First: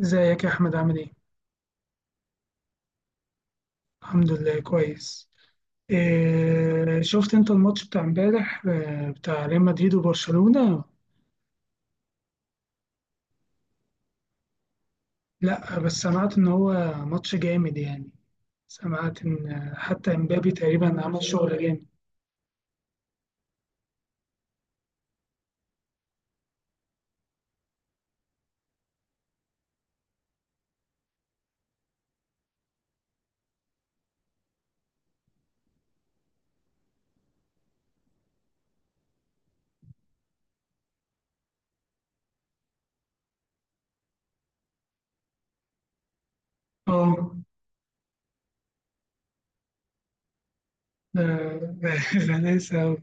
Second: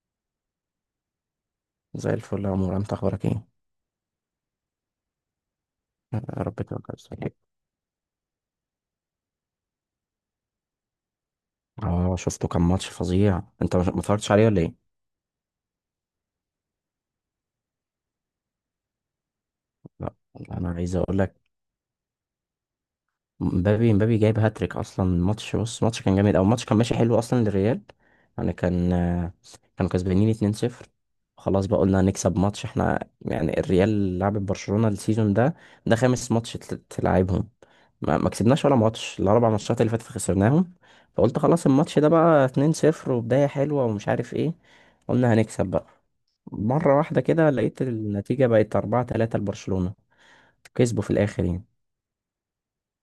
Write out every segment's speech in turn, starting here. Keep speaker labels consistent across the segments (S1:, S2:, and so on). S1: ازيك يا احمد عامل ايه.
S2: زي الفل يا عمر، انت اخبارك ايه؟
S1: الحمد لله كويس.
S2: يا رب تبقى
S1: إيه شفت
S2: بخير.
S1: انت الماتش بتاع امبارح بتاع ريال مدريد وبرشلونة؟
S2: اه شفته، كان ماتش فظيع. انت ما اتفرجتش عليه ولا ايه؟
S1: لا بس سمعت ان هو ماتش جامد يعني. سمعت ان حتى
S2: لا،
S1: امبابي
S2: انا عايز
S1: تقريبا
S2: اقول
S1: عمل
S2: لك،
S1: شغل جامد.
S2: مبابي جايب هاتريك اصلا. الماتش كان جامد، او الماتش كان ماشي حلو اصلا للريال. يعني كانوا كسبانين 2-0، خلاص بقى قلنا هنكسب ماتش احنا، يعني الريال لعبت برشلونة السيزون ده، ده خامس ماتش تلعبهم. ما كسبناش ولا ماتش، الاربع ماتشات اللي فاتت خسرناهم. فقلت خلاص الماتش ده بقى 2-0 وبداية حلوة ومش عارف ايه، قلنا هنكسب بقى. مرة واحدة
S1: اه
S2: كده لقيت النتيجة بقت 4-3 لبرشلونة، كسبوا في الاخر يعني.
S1: ده غلاسة أوي.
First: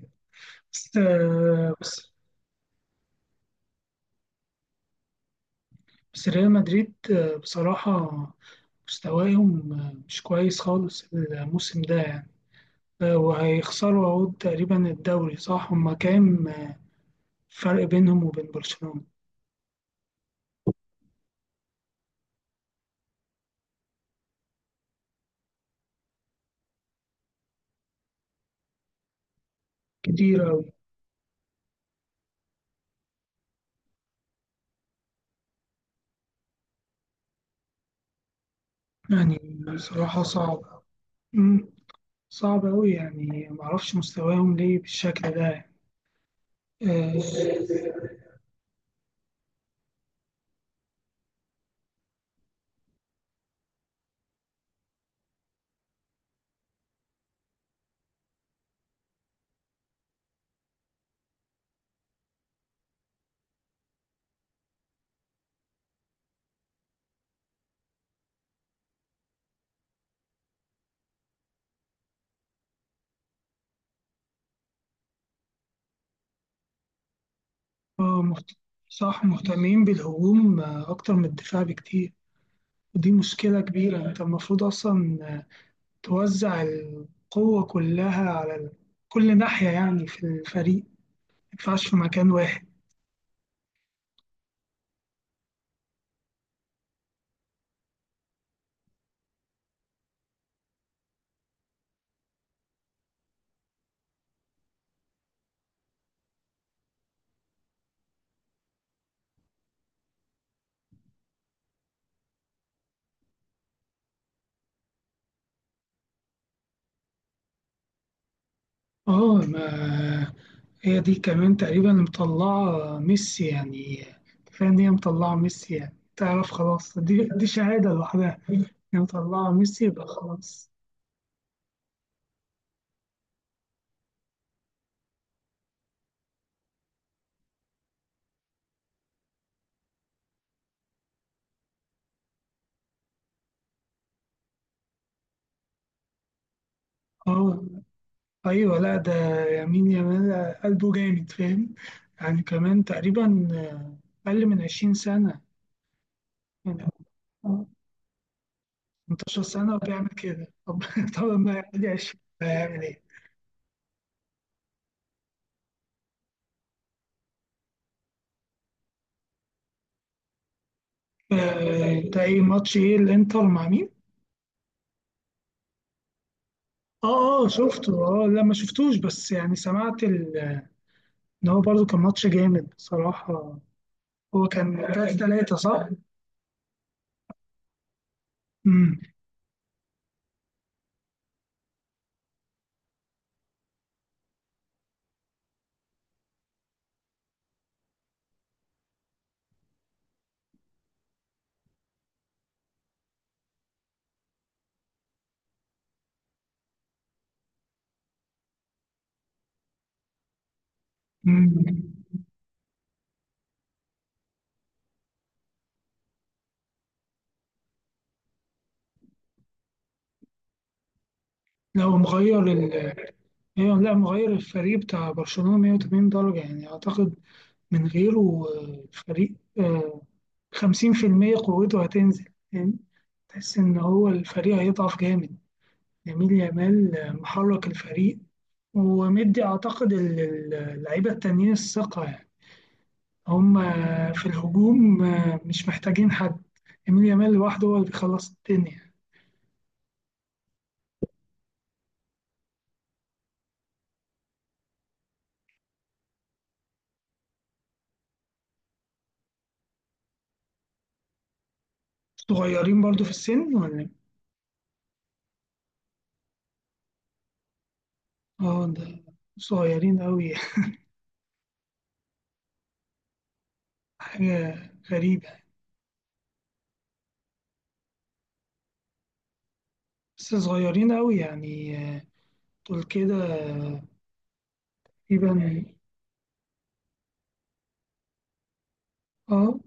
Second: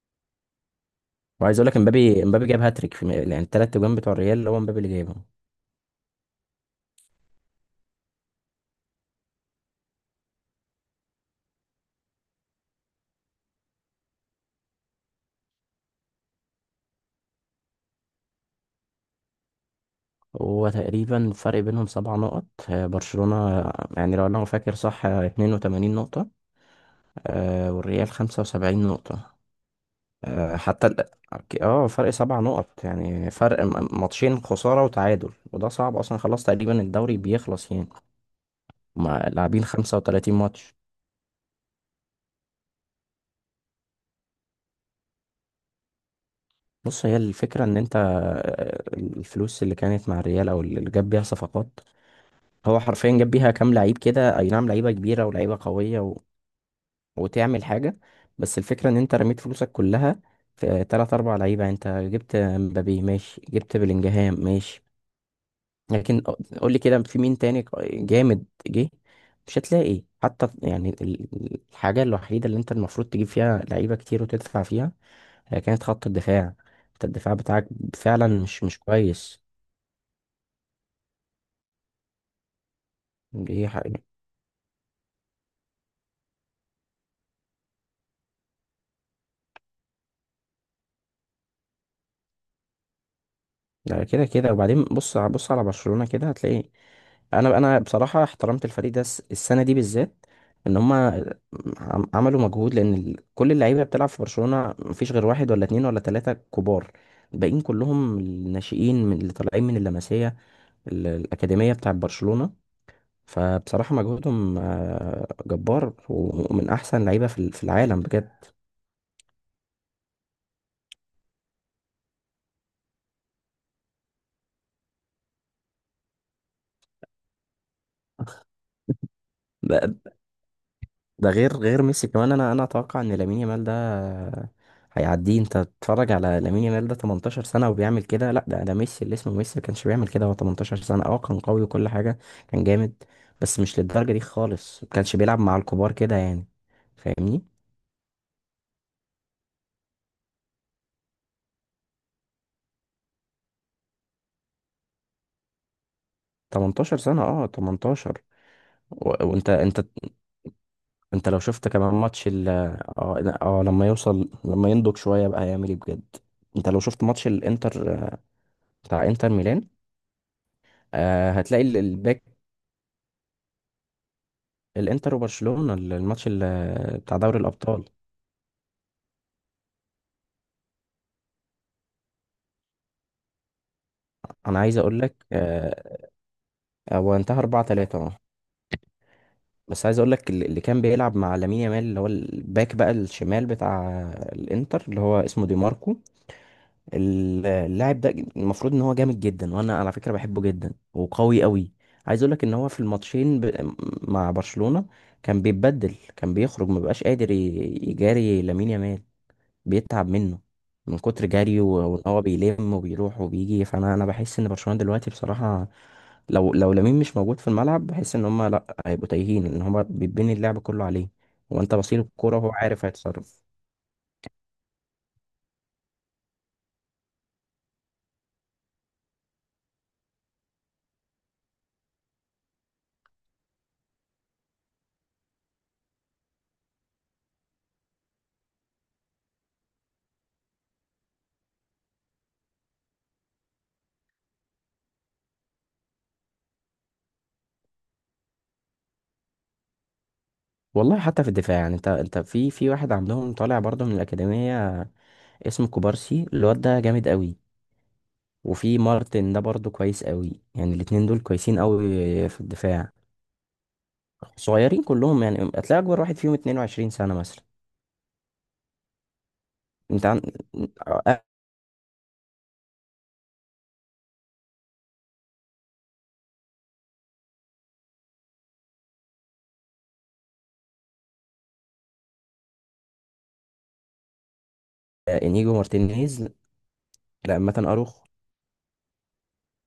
S1: بس
S2: وعايز اقول
S1: آه،
S2: لك،
S1: بس
S2: امبابي جاب هاتريك في يعني الثلاث اجوان بتوع الريال، هو امبابي اللي جايبهم.
S1: بس ريال مدريد بصراحة مستواهم مش كويس خالص الموسم ده يعني. وهيخسروا اهو تقريبا الدوري صح؟ هما كام فرق بينهم وبين برشلونة؟
S2: هو تقريبا الفرق بينهم سبع نقط، برشلونة يعني لو انا فاكر صح 82 نقطة، والريال 75 نقطة.
S1: كتير
S2: آه،
S1: أوي
S2: حتى ال- اه فرق سبع نقط، يعني فرق ماتشين، خسارة وتعادل، وده صعب اصلا، خلاص تقريبا الدوري بيخلص يعني، هما
S1: يعني.
S2: لاعبين
S1: بصراحة
S2: 35 ماتش.
S1: صعب. مم. صعب أوي يعني معرفش مستواهم ليه بالشكل ده يعني.
S2: بص، هي
S1: آه.
S2: الفكرة ان انت الفلوس اللي كانت مع الريال او اللي جاب بيها صفقات، هو حرفيا جاب بيها كام لعيب كده، اي نعم لعيبه كبيره ولعيبه قويه وتعمل حاجه، بس الفكره ان انت رميت فلوسك كلها في تلات اربع لعيبه، انت جبت مبابي ماشي، جبت بلينجهام ماشي، لكن قول لي كده في مين تاني جامد جه؟ مش هتلاقي، حتى يعني الحاجه الوحيده اللي انت المفروض تجيب فيها لعيبه كتير وتدفع فيها هي كانت خط الدفاع. انت الدفاع بتاعك
S1: آه،
S2: فعلا
S1: مهت...
S2: مش
S1: صح،
S2: كويس.
S1: مهتمين بالهجوم أكتر من الدفاع بكتير. ودي مشكلة
S2: دي حقيقة.
S1: كبيرة. أنت المفروض أصلا توزع القوة كلها على كل ناحية يعني في الفريق، ما ينفعش في مكان واحد.
S2: ده كده كده. وبعدين بص على برشلونة كده هتلاقي، انا بصراحة احترمت الفريق ده السنة دي بالذات، ان هم عملوا مجهود، لان كل اللعيبة بتلعب في برشلونة مفيش غير واحد ولا اتنين ولا تلاتة كبار، الباقيين كلهم الناشئين، من اللي طالعين من اللمسية، الأكاديمية بتاعة برشلونة. فبصراحة مجهودهم جبار، ومن احسن لعيبة في في العالم بجد.
S1: اه ما هي دي كمان تقريبا مطلعة ميسي يعني. كفاية إن هي مطلعة ميسي يعني، تعرف خلاص، دي شهادة لوحدها. هي مطلعة ميسي يبقى خلاص.
S2: ده غير ميسي كمان، انا اتوقع ان لامين يامال ده هيعديه. انت تتفرج على لامين يامال ده، 18 سنه وبيعمل كده؟ لا، ده ميسي، اللي اسمه ميسي ما كانش بيعمل كده هو 18 سنه. اه كان قوي وكل حاجه، كان جامد، بس مش للدرجه دي خالص، ما كانش بيلعب مع الكبار كده يعني، فاهمني؟
S1: اه أيوة لأ ده يمين يامال قلبه جامد، فاهم؟ يعني كمان تقريبا أقل من عشرين سنة يعني.
S2: 18 سنه، اه، 18. و-
S1: 18
S2: وانت
S1: سنة
S2: انت
S1: وبيعمل كده، طب طب
S2: انت لو
S1: ما
S2: شفت
S1: يعدي
S2: كمان
S1: 20
S2: ماتش ال-
S1: هيعمل إيه؟
S2: اه لا، اه لما يوصل، لما ينضج شويه بقى هيعمل ايه بجد. انت لو شفت ماتش الانتر، بتاع انتر ميلان، آه هتلاقي
S1: أنت
S2: الباك
S1: إيه؟ ماتش إيه الإنتر مع مين؟
S2: الانتر وبرشلونة، الماتش بتاع دوري
S1: اه اه
S2: الابطال.
S1: شفته، اه لا ما شفتوش، بس يعني سمعت إن هو برضه كان ماتش جامد بصراحة. هو
S2: انا
S1: كان
S2: عايز اقول لك
S1: تلاتة تلاتة صح؟
S2: هو انتهى 4-3، اه.
S1: امم.
S2: بس عايز اقول لك، اللي كان بيلعب مع لامين يامال، اللي هو الباك بقى الشمال بتاع الانتر، اللي هو اسمه دي ماركو، اللاعب ده، المفروض ان هو جامد جدا، وانا على فكرة بحبه جدا وقوي قوي. عايز اقول لك ان هو في الماتشين مع برشلونة، كان بيتبدل، كان بيخرج، مبقاش قادر يجاري لامين يامال، بيتعب منه من كتر جري،
S1: امم.
S2: وان هو بيلم وبيروح وبيجي. فانا بحس ان برشلونة دلوقتي بصراحة، لو لامين مش موجود في الملعب، بحس ان هم لا، هيبقوا تايهين، لان هم بيتبني اللعب كله عليه، هو انت
S1: لو
S2: بصيل الكوره
S1: مغير
S2: وهو
S1: ال
S2: عارف هيتصرف.
S1: إيه، لا مغير الفريق بتاع برشلونة 180 درجة يعني أعتقد، من غيره. الفريق 50% قوته هتنزل يعني. تحس إن هو الفريق هيضعف جامد. يميل يامال محرك الفريق، ومدي أعتقد اللعيبة التانيين الثقة. هم في الهجوم مش محتاجين حد. يمين يامال لوحده هو اللي بيخلص الدنيا.
S2: والله حتى في الدفاع، يعني انت في واحد عندهم طالع برضه من الاكاديميه اسمه كوبارسي، الواد ده جامد قوي، وفي مارتن ده برضه كويس قوي، يعني الاتنين دول كويسين قوي في
S1: صغيرين
S2: الدفاع.
S1: برضو في السن ولا إيه؟
S2: صغيرين كلهم، يعني هتلاقي اكبر واحد فيهم 22 سنه مثلا.
S1: اه ده صغيرين
S2: انت عن...
S1: قوي.
S2: آه،
S1: حاجة غريبة. بس صغيرين قوي يعني. دول كده
S2: انيجو
S1: تقريبا.
S2: مارتينيز، لا مثلا اروخ،
S1: اه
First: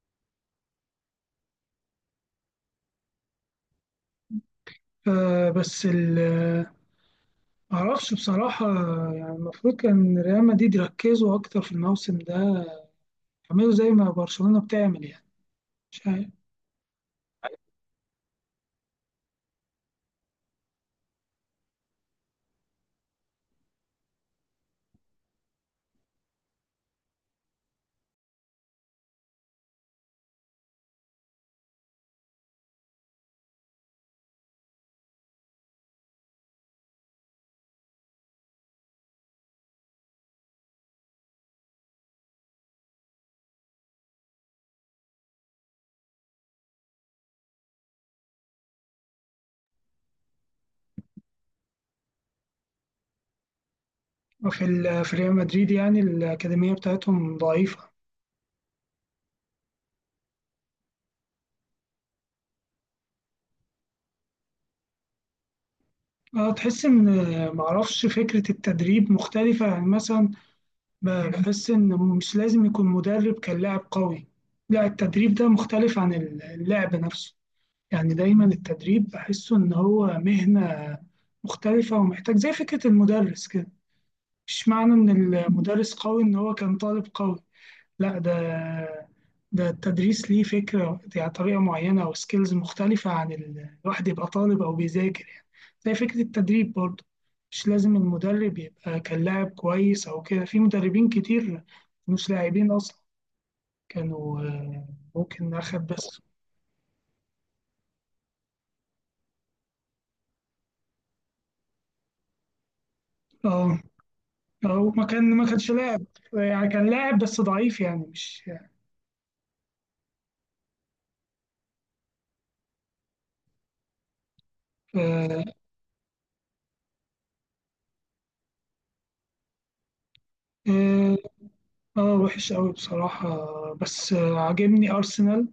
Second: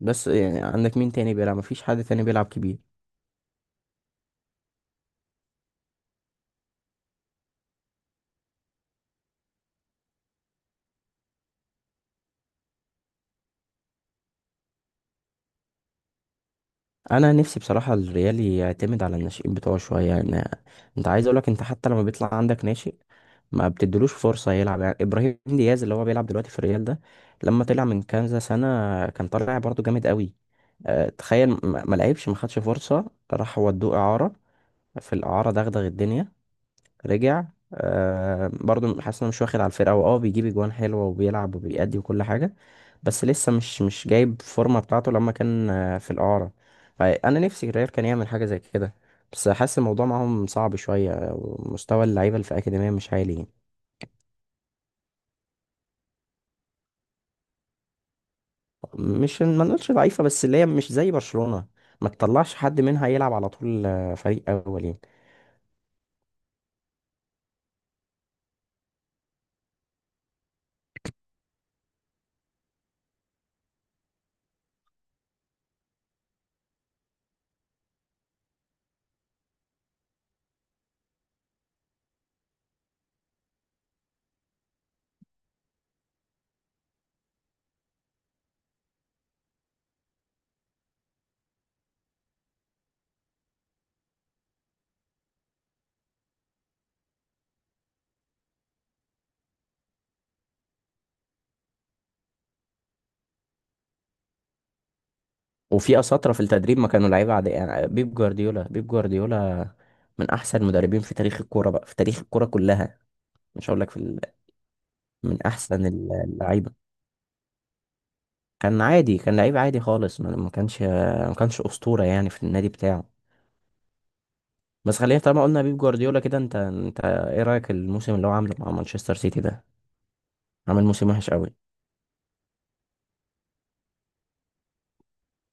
S2: بس يعني عندك مين تاني بيلعب؟ مفيش حد تاني بيلعب كبير.
S1: آه، بس ال معرفش بصراحة يعني. المفروض كان ريال مدريد يركزوا أكتر في الموسم ده، يعملوا زي ما برشلونة بتعمل يعني. مش عارف.
S2: انا نفسي بصراحه الريال يعتمد على الناشئين بتوعه شويه يعني، انت عايز اقولك، انت حتى لما بيطلع عندك ناشئ ما بتدلوش فرصه يلعب، يعني ابراهيم دياز اللي هو بيلعب دلوقتي في الريال ده، لما طلع من كنزة سنه كان طالع برضه جامد قوي، تخيل ما لعبش، ما خدش فرصه، راح ودوه اعاره. في الاعاره دغدغ الدنيا، رجع، آه برضو حاسس انه مش واخد على الفرقه، هو اه بيجيب اجوان حلوه وبيلعب وبيأدي وكل حاجه، بس لسه مش جايب فورمه بتاعته لما كان في الاعاره. فانا نفسي الريال كان يعمل حاجه زي كده، بس حاسس الموضوع معاهم صعب شويه، ومستوى اللعيبه اللي في الاكاديميه مش عالي يعني.
S1: وفي في ريال مدريد يعني الأكاديمية بتاعتهم ضعيفة.
S2: مش ما نقولش ضعيفه، بس اللي هي مش زي برشلونه، ما تطلعش حد منها يلعب على طول فريق اول يعني.
S1: اه، تحس ان معرفش، فكرة التدريب مختلفة يعني. مثلا بحس ان مش لازم يكون مدرب كان لاعب قوي. لا، التدريب ده مختلف عن اللعب نفسه يعني. دايما التدريب بحسه ان هو مهنة مختلفة، ومحتاج زي فكرة المدرس كده. مش معنى ان المدرس قوي ان هو كان طالب قوي. لا، ده التدريس ليه فكرة يعني، طريقة معينة أو سكيلز مختلفة عن الواحد يبقى طالب أو بيذاكر يعني. زي فكرة التدريب برضه، مش لازم المدرب يبقى كان لاعب كويس أو كده. في مدربين كتير مش لاعبين أصلا، كانوا ممكن أخد
S2: وفي
S1: بس.
S2: اساطره في التدريب ما كانوا لعيبه عاديه، يعني بيب جوارديولا، من احسن المدربين في تاريخ الكوره بقى، في تاريخ الكوره كلها. مش
S1: اه،
S2: هقول لك في ال...
S1: أو
S2: من
S1: ما كانش
S2: احسن
S1: لاعب يعني.
S2: اللعيبه،
S1: كان لاعب بس ضعيف يعني، مش
S2: كان عادي، كان لعيب عادي خالص، ما كانش اسطوره يعني في النادي بتاعه. بس خلينا طالما
S1: اه.
S2: قلنا بيب جوارديولا كده، انت ايه رايك الموسم اللي هو عامله مع مانشستر سيتي ده؟ عامل موسم
S1: آه،
S2: وحش قوي.
S1: وحش قوي بصراحة. بس عاجبني أرسنال،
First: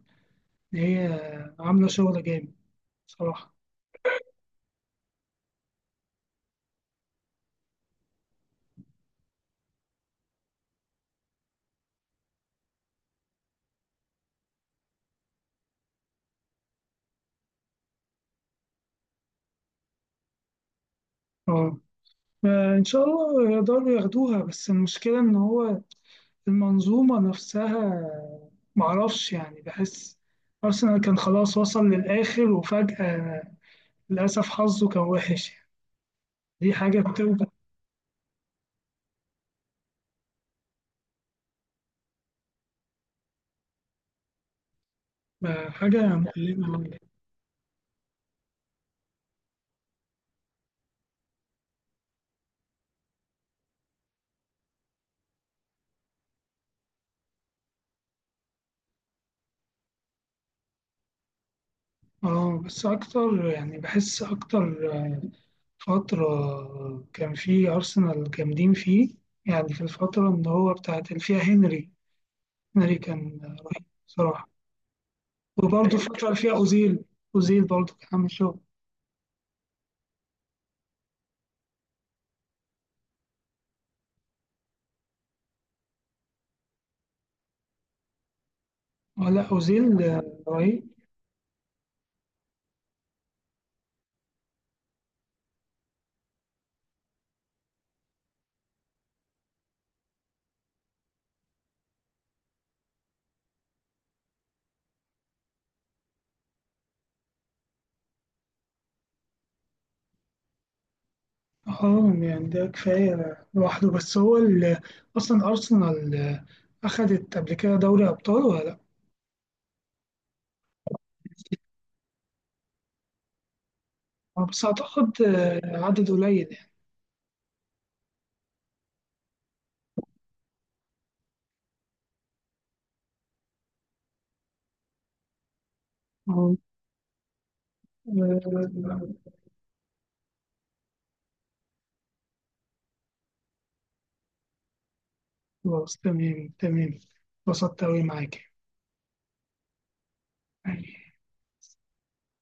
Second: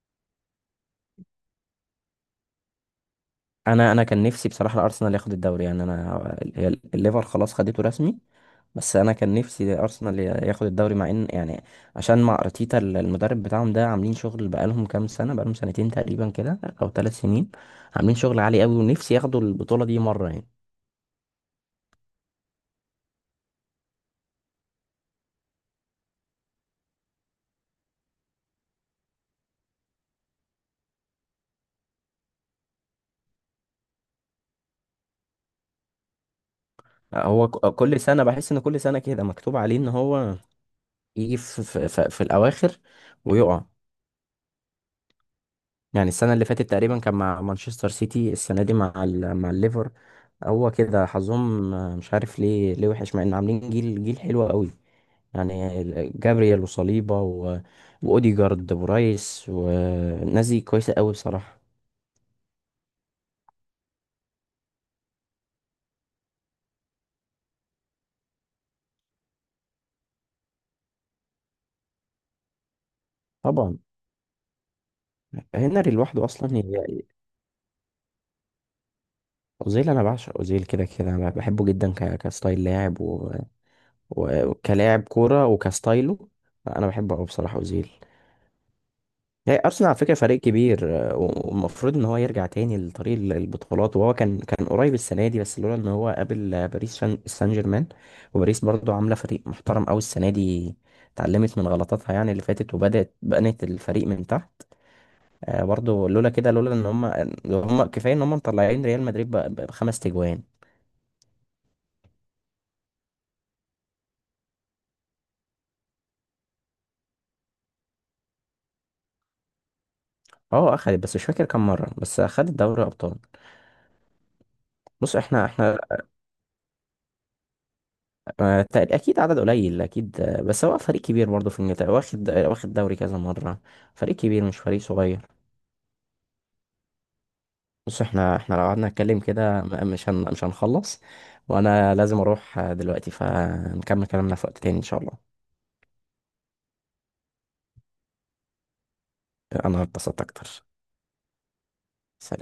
S1: إن هي عاملة شغل جامد صراحة.
S2: انا كان نفسي بصراحه الارسنال ياخد الدوري، يعني انا، هي الليفر خلاص خدته رسمي، بس انا كان نفسي ارسنال ياخد الدوري، مع ان يعني، عشان مع ارتيتا المدرب بتاعهم ده، عاملين شغل بقالهم كام سنه، بقالهم سنتين تقريبا كده او ثلاث سنين، عاملين شغل عالي قوي، ونفسي ياخدوا البطوله دي مره يعني.
S1: اه، إن شاء الله يقدروا ياخدوها، بس المشكلة إن هو المنظومة نفسها، معرفش يعني. بحس أرسنال كان خلاص وصل للآخر وفجأة، للأسف حظه كان وحش يعني. دي حاجة بتوجع.
S2: هو كل سنه بحس ان كل سنه كده مكتوب عليه ان هو يجي في الاواخر ويقع. يعني
S1: حاجة
S2: السنه اللي فاتت
S1: مؤلمة.
S2: تقريبا كان مع مانشستر سيتي، السنه دي مع مع الليفر. هو كده حظهم، مش عارف ليه، وحش مع ان عاملين جيل، حلو قوي، يعني جابرييل وصليبا واوديجارد ورايس والناس دي كويسه قوي بصراحه.
S1: اه بس أكتر، يعني بحس أكتر فترة كان فيه أرسنال جامدين فيه، يعني في الفترة اللي هو بتاعت اللي فيها هنري. هنري كان
S2: طبعا،
S1: رهيب بصراحة.
S2: هنري
S1: وبرضه الفترة
S2: لوحده
S1: اللي فيها
S2: اصلا
S1: أوزيل،
S2: يعني.
S1: أوزيل برضه كان عامل شغل.
S2: اوزيل، انا بعشق اوزيل كده كده، انا بحبه جدا كستايل لاعب وكلاعب كوره وكستايله، انا بحبه قوي بصراحه اوزيل.
S1: لا
S2: يعني ارسنال على
S1: أوزيل
S2: فكره فريق كبير،
S1: رهيب.
S2: والمفروض ان هو يرجع تاني لطريق البطولات، وهو كان قريب السنه دي، بس لولا ان هو قابل باريس سان جيرمان. وباريس برضو عامله فريق محترم قوي السنه دي، اتعلمت من غلطاتها يعني اللي فاتت، وبدات بنت الفريق من تحت، برضو لولا كده، لولا ان هم كفايه ان هم مطلعين ريال مدريد بخمس تجوان.
S1: اه يعني ده كفاية لوحده. بس هو أصلا أرسنال أخدت قبل كده دوري أبطال ولا لأ؟
S2: اه اخدت، بس مش فاكر كام مره، بس اخدت دوري ابطال.
S1: بس
S2: بص
S1: أعتقد
S2: احنا احنا
S1: عدد قليل يعني.
S2: اكيد عدد قليل، اكيد، بس هو فريق كبير برضه في انجلترا، واخد دوري كذا مره، فريق كبير مش فريق صغير.
S1: آه،
S2: بص احنا
S1: آه،
S2: احنا لو قعدنا نتكلم
S1: آه،
S2: كده مش هنخلص، وانا لازم اروح دلوقتي، فنكمل كلامنا في وقت تاني ان شاء الله.
S1: خلاص تمام تمام. اتبسطت أوي معاك
S2: انا اتبسطت اكتر.
S1: يعني.
S2: سلام.